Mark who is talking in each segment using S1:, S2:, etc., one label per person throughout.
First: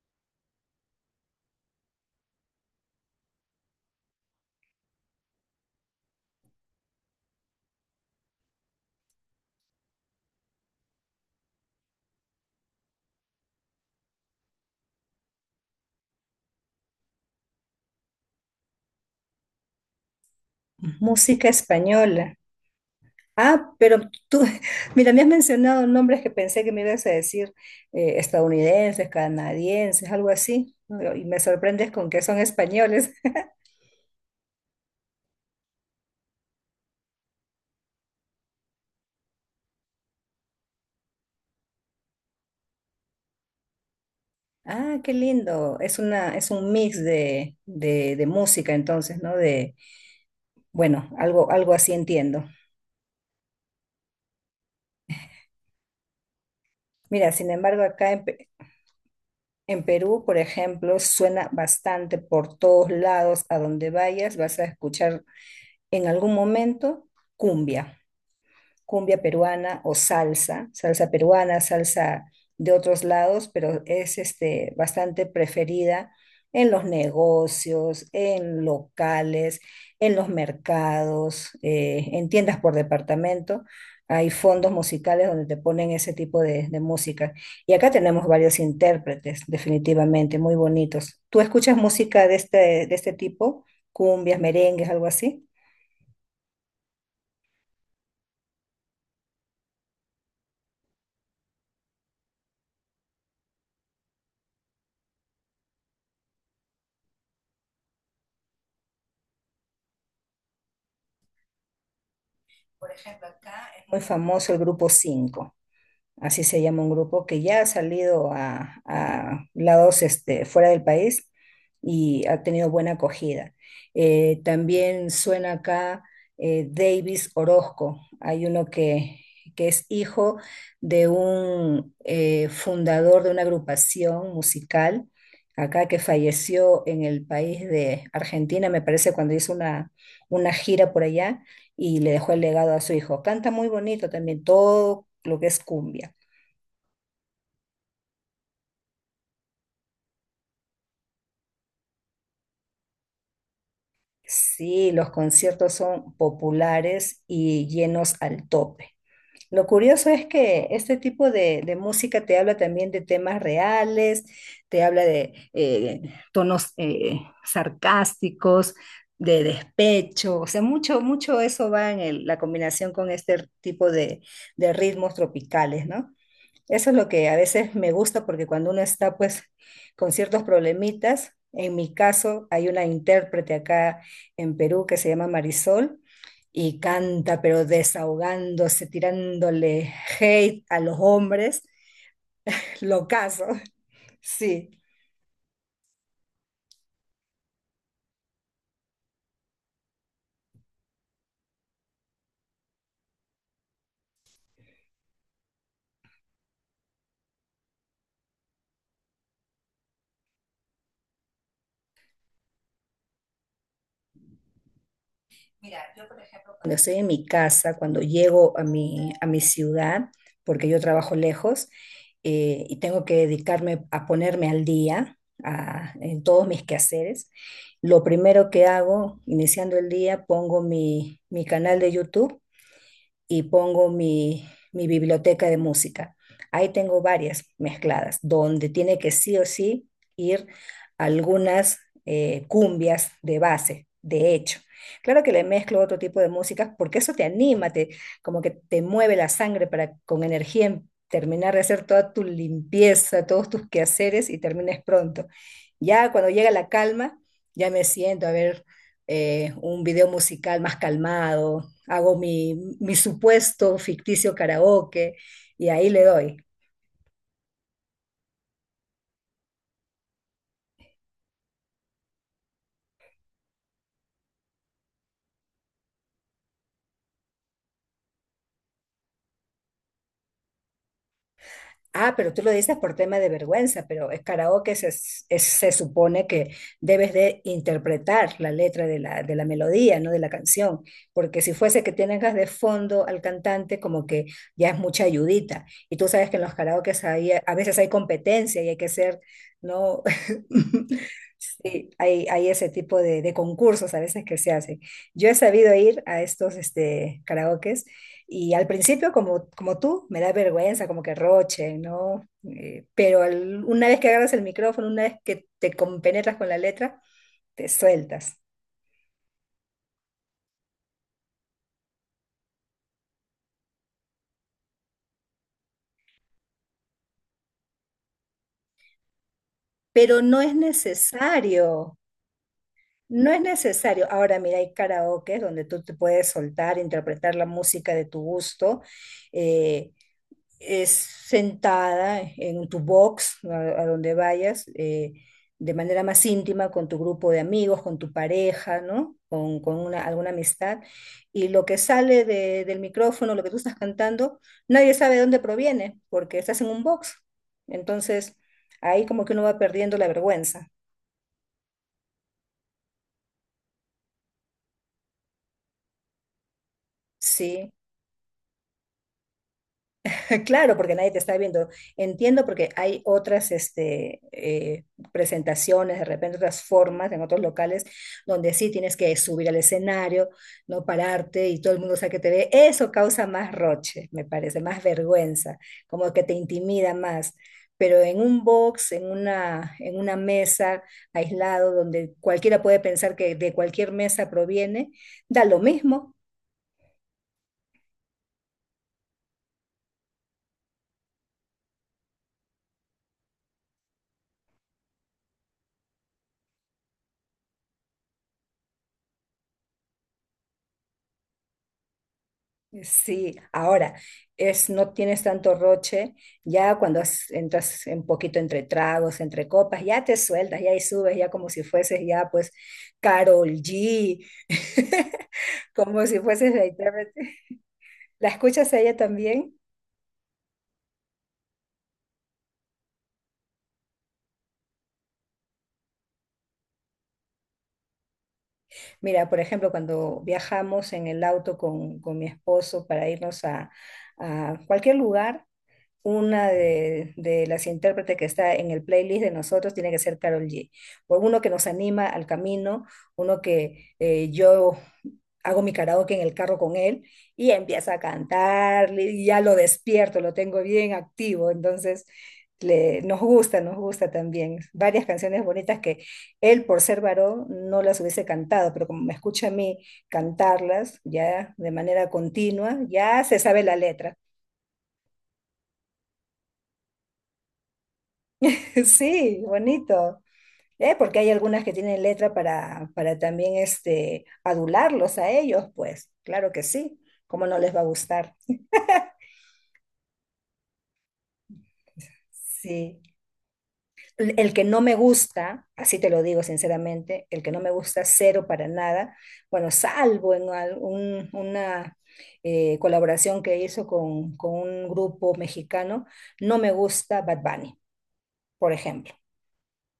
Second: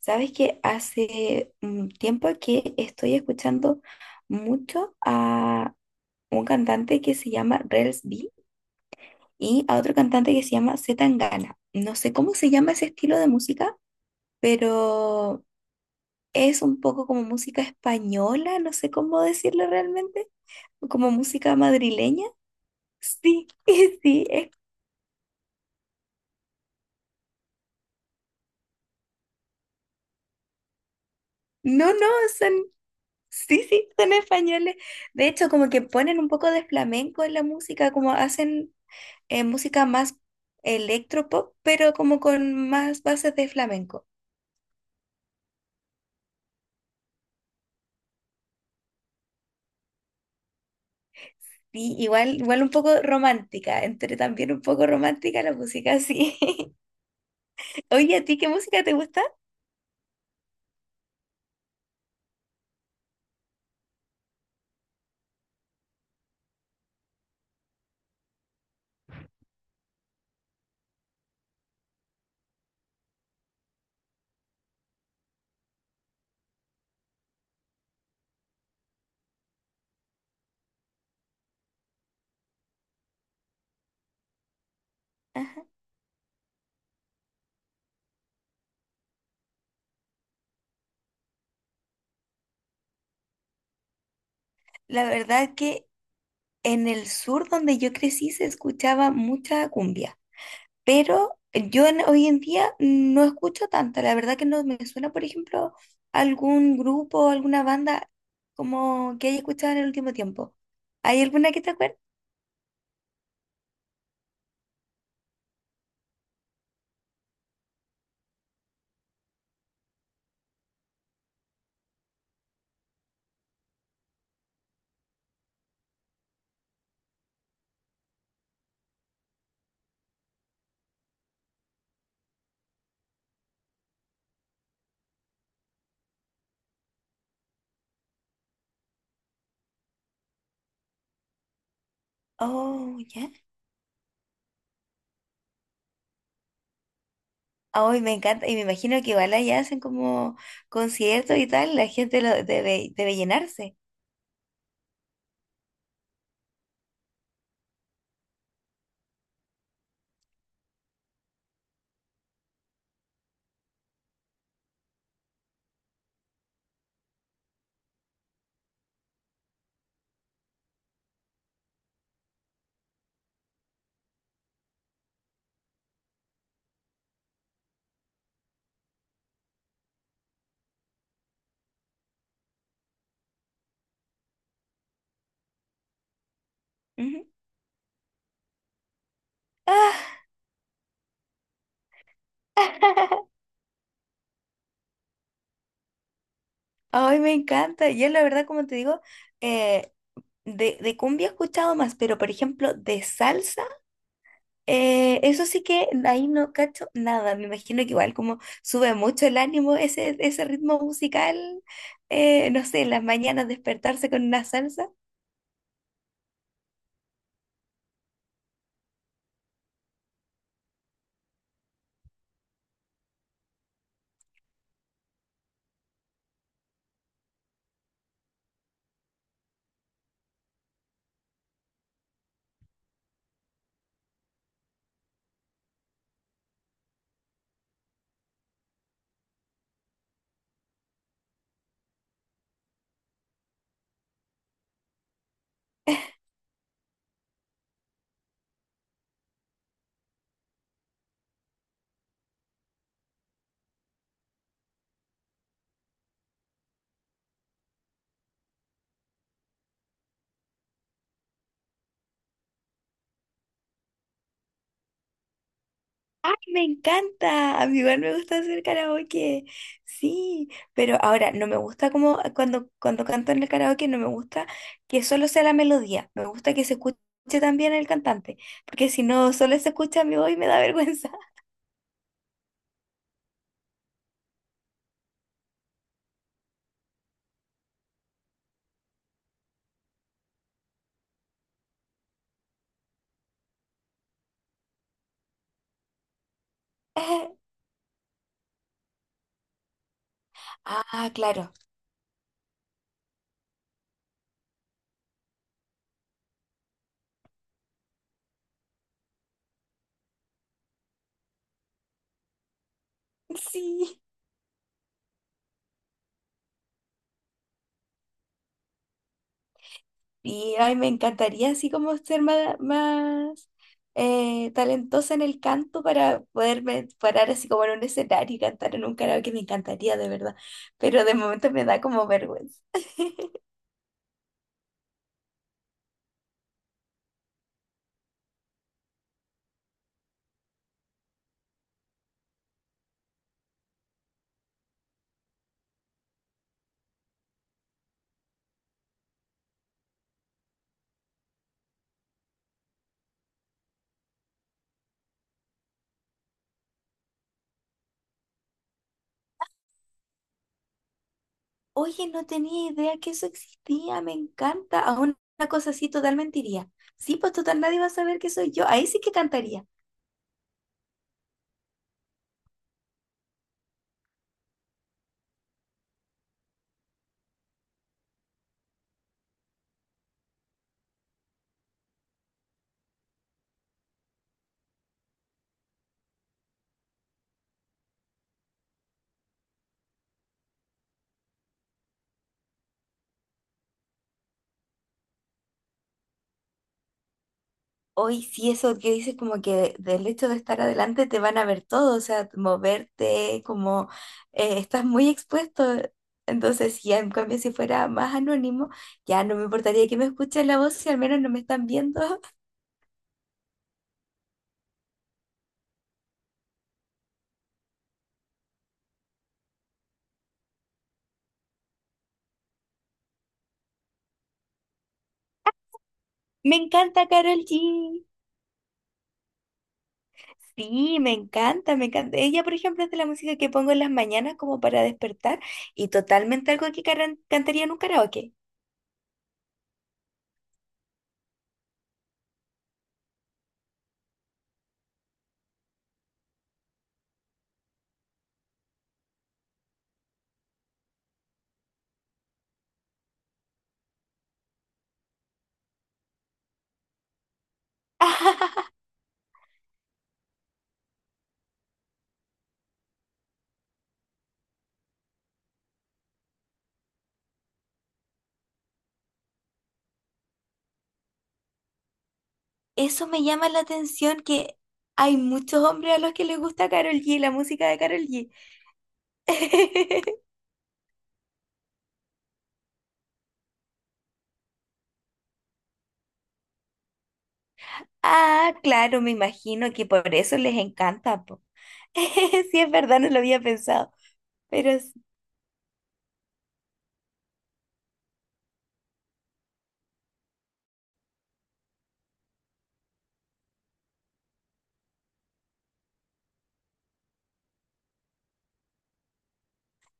S1: Sabes que hace un tiempo que estoy escuchando mucho a un cantante que se llama Rels B y a otro cantante que se llama C. Tangana. No sé cómo se llama ese estilo de música, pero es un poco como música española, no sé cómo decirlo realmente, como
S2: Música
S1: música madrileña.
S2: española.
S1: Sí,
S2: Ah, pero
S1: sí,
S2: tú, mira, me has mencionado nombres que pensé que me ibas a decir estadounidenses, canadienses, algo así, y me sorprendes
S1: no, no,
S2: con que son
S1: son,
S2: españoles.
S1: sí, sí, son españoles. De hecho, como que ponen un poco de flamenco en la música, como hacen música más electropop, pero como con más bases de flamenco.
S2: Ah, qué lindo. Es es un mix de música, entonces, ¿no? De, bueno, algo así
S1: Y igual,
S2: entiendo.
S1: igual un poco romántica, entre también un poco romántica la música, sí.
S2: Mira, sin embargo,
S1: Oye, ¿a ti qué música te gusta?
S2: En Perú, por ejemplo, suena bastante por todos lados, a donde vayas, vas a escuchar en algún momento cumbia. cumbia peruana o salsa peruana, salsa de otros lados, pero es este, bastante preferida en los negocios, en locales, en los mercados, en tiendas por departamento. Hay fondos musicales donde te
S1: Ajá.
S2: ponen ese tipo de música. Y acá tenemos varios intérpretes, definitivamente, muy bonitos. ¿Tú escuchas música de este tipo? Cumbias, merengues, algo
S1: La
S2: así.
S1: verdad que en el sur donde yo crecí se escuchaba mucha cumbia, pero hoy en día no escucho tanta. La verdad que no me suena, por ejemplo, algún grupo, alguna banda como que haya escuchado en el último tiempo. ¿Hay alguna que te acuerdes?
S2: Por ejemplo, acá es muy famoso el grupo 5, así se llama un grupo que ya ha salido a lados este, fuera del país y ha tenido buena acogida. También suena acá Davis Orozco, hay uno que es hijo de un fundador de una agrupación musical acá que falleció en el país de Argentina, me parece, cuando hizo una gira por allá y le dejó el legado a su
S1: Oh,
S2: hijo.
S1: ya.
S2: Canta muy bonito también, todo lo que es cumbia.
S1: Ay, me encanta, y me imagino que igual allá hacen como conciertos y tal, la gente lo debe, debe llenarse.
S2: Sí, los conciertos son populares y llenos al tope. Lo curioso es que este tipo de música te habla también de temas reales, te habla de tonos sarcásticos, de despecho, o sea, mucho, mucho eso va en la combinación con este tipo de ritmos tropicales, ¿no? Eso es lo que a veces me gusta porque cuando uno está pues con ciertos problemitas. En mi caso hay una intérprete acá en Perú que se llama Marisol y
S1: Ujú.
S2: canta pero desahogándose, tirándole
S1: Ah,
S2: hate a los hombres, lo caso, sí.
S1: ay, me encanta. Yo la verdad, como te digo, eh, de cumbia he escuchado más, pero por ejemplo, de salsa, eso sí que ahí no cacho nada. Me imagino que igual como sube mucho el ánimo ese, ese ritmo musical, no sé, en las mañanas despertarse con una salsa.
S2: Mira, yo por ejemplo, cuando estoy en mi casa, cuando llego a mi ciudad, porque yo trabajo lejos, y tengo que dedicarme a ponerme al día en todos mis quehaceres, lo primero que hago, iniciando el día, pongo mi canal de YouTube y pongo mi biblioteca de música. Ahí tengo varias mezcladas, donde tiene que sí o sí ir algunas cumbias de base, de hecho. Claro que le mezclo otro tipo de músicas porque eso te anima, te, como que te mueve la sangre para con energía terminar de hacer toda tu limpieza, todos tus quehaceres y termines pronto. Ya cuando llega la calma, ya me siento a ver un video musical más calmado, hago mi supuesto ficticio karaoke y ahí le
S1: ¡Ay,
S2: doy.
S1: me encanta! A mí igual me gusta hacer karaoke. Sí, pero ahora no me gusta como cuando canto en el karaoke, no me gusta que solo sea la melodía. Me gusta que se escuche también el cantante, porque si no, solo se escucha mi voz y me da vergüenza.
S2: Ah, pero tú lo dices por tema de vergüenza, pero es se supone que debes de interpretar la letra de de la melodía, no de la canción, porque si fuese que tengas de fondo al cantante, como que ya es mucha ayudita. Y tú sabes que en los karaokes a veces hay competencia y hay que ser, ¿no?
S1: Ah, claro.
S2: Sí, hay ese tipo de concursos a veces que se hacen. Yo he sabido ir a estos este, karaokes y al principio, como tú, me da vergüenza, como que roche, ¿no? Una
S1: Sí.
S2: vez que agarras el micrófono, una vez que te compenetras con la letra, te sueltas.
S1: Y ay, me encantaría así como ser más, más talentosa en el canto para poderme parar así como en un escenario y cantar en un karaoke, me encantaría de
S2: Pero
S1: verdad,
S2: no es
S1: pero de momento me da
S2: necesario,
S1: como vergüenza.
S2: no es necesario. Ahora, mira, hay karaoke donde tú te puedes soltar, interpretar la música de tu gusto. eh, es sentada en tu box, a donde vayas, de manera más íntima con tu grupo de amigos, con tu pareja, ¿no? Con una, alguna amistad. Y lo que sale del micrófono, lo que tú estás cantando, nadie sabe de dónde proviene, porque estás en un box. Entonces, ahí como que uno va perdiendo la vergüenza,
S1: Oye, no tenía idea que eso existía, me encanta, a una cosa así totalmente iría. Sí, pues total
S2: ¿sí?
S1: nadie va a saber que soy yo, ahí sí que cantaría.
S2: Claro, porque nadie te está viendo. Entiendo porque hay otras este, presentaciones, de repente otras formas en otros locales donde sí tienes que subir al escenario, no pararte y todo el mundo sabe que te ve. Eso causa más roche, me parece, más vergüenza, como que te intimida más. Pero en un box, en una mesa aislado donde cualquiera puede pensar que de cualquier mesa proviene, da lo mismo.
S1: Hoy sí, eso que dices, como que del hecho de estar adelante te van a ver todo, o sea, moverte, como estás muy expuesto. Entonces, ya en cambio, si fuera más anónimo, ya no me importaría que me escuchen la voz si al menos no me están viendo.
S2: Sí, ahora es no tienes tanto roche, ya cuando entras un poquito entre tragos, entre copas, ya te sueltas, ya ahí subes, ya como si fueses ya pues Carol G, como si fueses
S1: Me
S2: la
S1: encanta
S2: intérprete.
S1: Carol G.
S2: ¿La escuchas a ella también?
S1: Sí, me encanta, me encanta. Ella, por ejemplo, es de la música que pongo en las mañanas como para despertar y totalmente algo que cantaría en un karaoke.
S2: Mira, por ejemplo, cuando viajamos en el auto con mi esposo para irnos a cualquier lugar, una de las intérpretes que está en el playlist de nosotros tiene que ser Carol G. O uno que nos anima al camino, uno que yo hago mi karaoke en el carro con él y empieza a cantar, y ya lo despierto, lo tengo bien activo, entonces le, nos gusta también. Varias canciones bonitas que él, por ser varón, no las hubiese cantado, pero como me escucha a mí cantarlas ya de manera continua,
S1: Eso
S2: ya
S1: me
S2: se
S1: llama la
S2: sabe la letra.
S1: atención que hay muchos hombres a los que les gusta Karol G, la música de Karol G.
S2: Sí, bonito. Porque hay algunas que tienen letra para también este, adularlos a ellos, pues claro que sí, cómo no les va a gustar.
S1: Ah, claro, me imagino que por eso les encanta, po. Sí, es
S2: Sí.
S1: verdad, no lo había pensado.
S2: El que
S1: Pero,
S2: no me gusta, así te lo digo sinceramente, el que no me gusta cero para nada, bueno, salvo en una colaboración que hizo con un grupo mexicano, no me gusta Bad Bunny, por ejemplo.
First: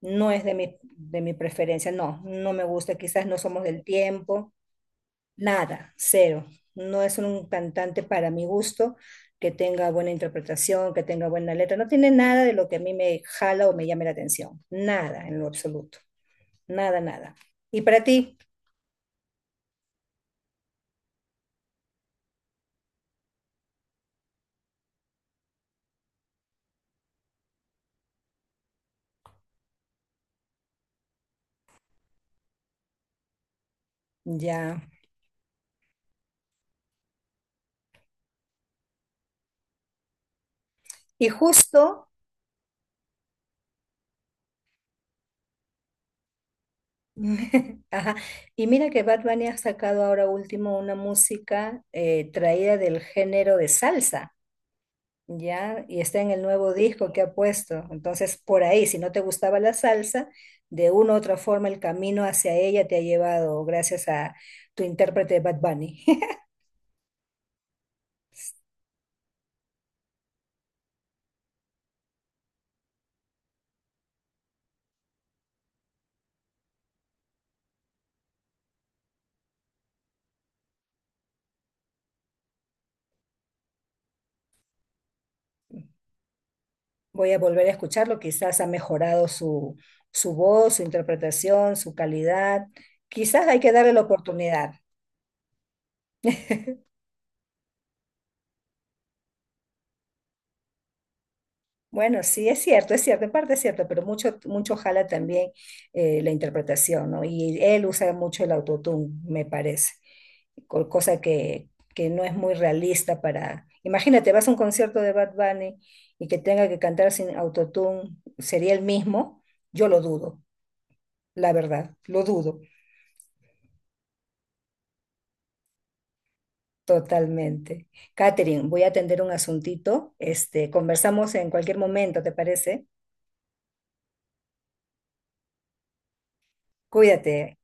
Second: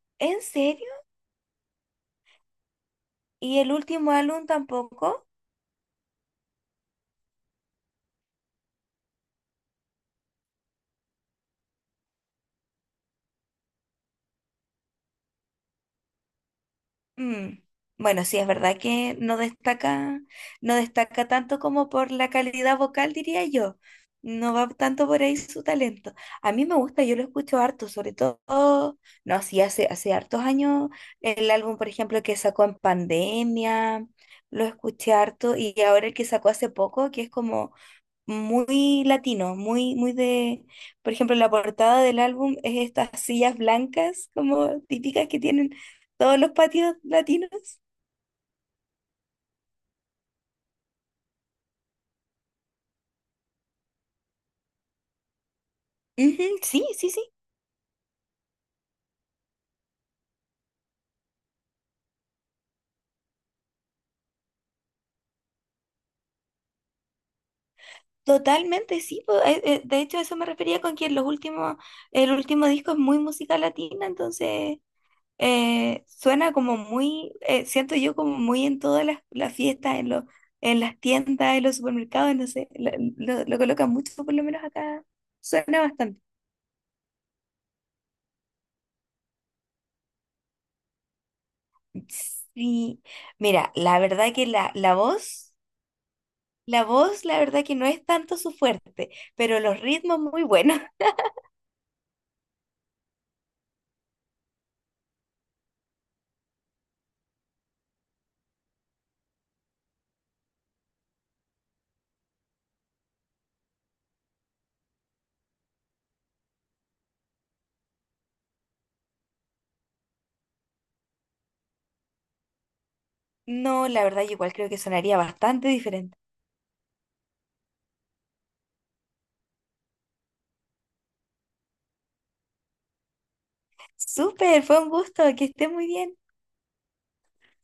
S2: No
S1: ¿en
S2: es de
S1: serio?
S2: de mi preferencia, no, no me gusta, quizás no
S1: ¿Y
S2: somos
S1: el
S2: del
S1: último álbum
S2: tiempo.
S1: tampoco?
S2: Nada, cero. No es un cantante para mi gusto que tenga buena interpretación, que tenga buena letra. No tiene nada de lo que a mí me jala o me llame la atención. Nada en lo absoluto. Nada, nada.
S1: Mm,
S2: ¿Y para
S1: bueno, sí,
S2: ti?
S1: es verdad que no destaca, no destaca tanto como por la calidad vocal, diría yo. No va tanto por ahí su talento. A mí me gusta, yo lo escucho harto, sobre todo, no, sí, hace, hace hartos años, el álbum, por ejemplo, que sacó en pandemia, lo
S2: Ya.
S1: escuché harto, y ahora el que sacó hace poco, que es como muy latino, muy, muy de, por
S2: Y
S1: ejemplo, la portada
S2: justo,
S1: del álbum es estas sillas blancas como típicas que tienen todos los patios latinos.
S2: ajá. Y mira que Bad Bunny ha sacado ahora último una música traída del género de salsa. Ya, y está en el
S1: Ujú,
S2: nuevo
S1: sí, sí,
S2: disco que
S1: sí,
S2: ha puesto. Entonces, por ahí, si no te gustaba la salsa, de una u otra forma el camino hacia ella te ha llevado gracias a tu intérprete Bad Bunny.
S1: totalmente, sí. Po, de hecho, a eso me refería con que los últimos, el último disco es muy música latina, entonces suena como muy, siento yo como muy en todas las fiestas, en los, en las tiendas, en los supermercados, no sé, lo, lo colocan mucho, por lo menos acá suena bastante.
S2: Voy a volver a escucharlo, quizás ha mejorado su, su voz, su interpretación, su calidad.
S1: Sí,
S2: Quizás hay que
S1: mira,
S2: darle
S1: la
S2: la
S1: verdad que
S2: oportunidad.
S1: la voz, la voz, la verdad que no es tanto su fuerte, pero los ritmos muy buenos.
S2: Bueno, sí, es cierto, en parte es cierto, pero mucho, mucho jala también la interpretación, ¿no? Y él usa mucho el autotune, me parece, cosa que no es muy realista para... Imagínate, vas a un concierto de Bad Bunny y que tenga que cantar sin autotune, ¿sería el mismo? Yo lo dudo, la verdad, lo dudo
S1: No, la verdad yo igual creo que sonaría bastante diferente.
S2: totalmente. Catherine, voy a atender un asuntito, este, conversamos en cualquier momento, ¿te parece?
S1: Súper, fue un gusto, que esté muy bien.
S2: Cuídate.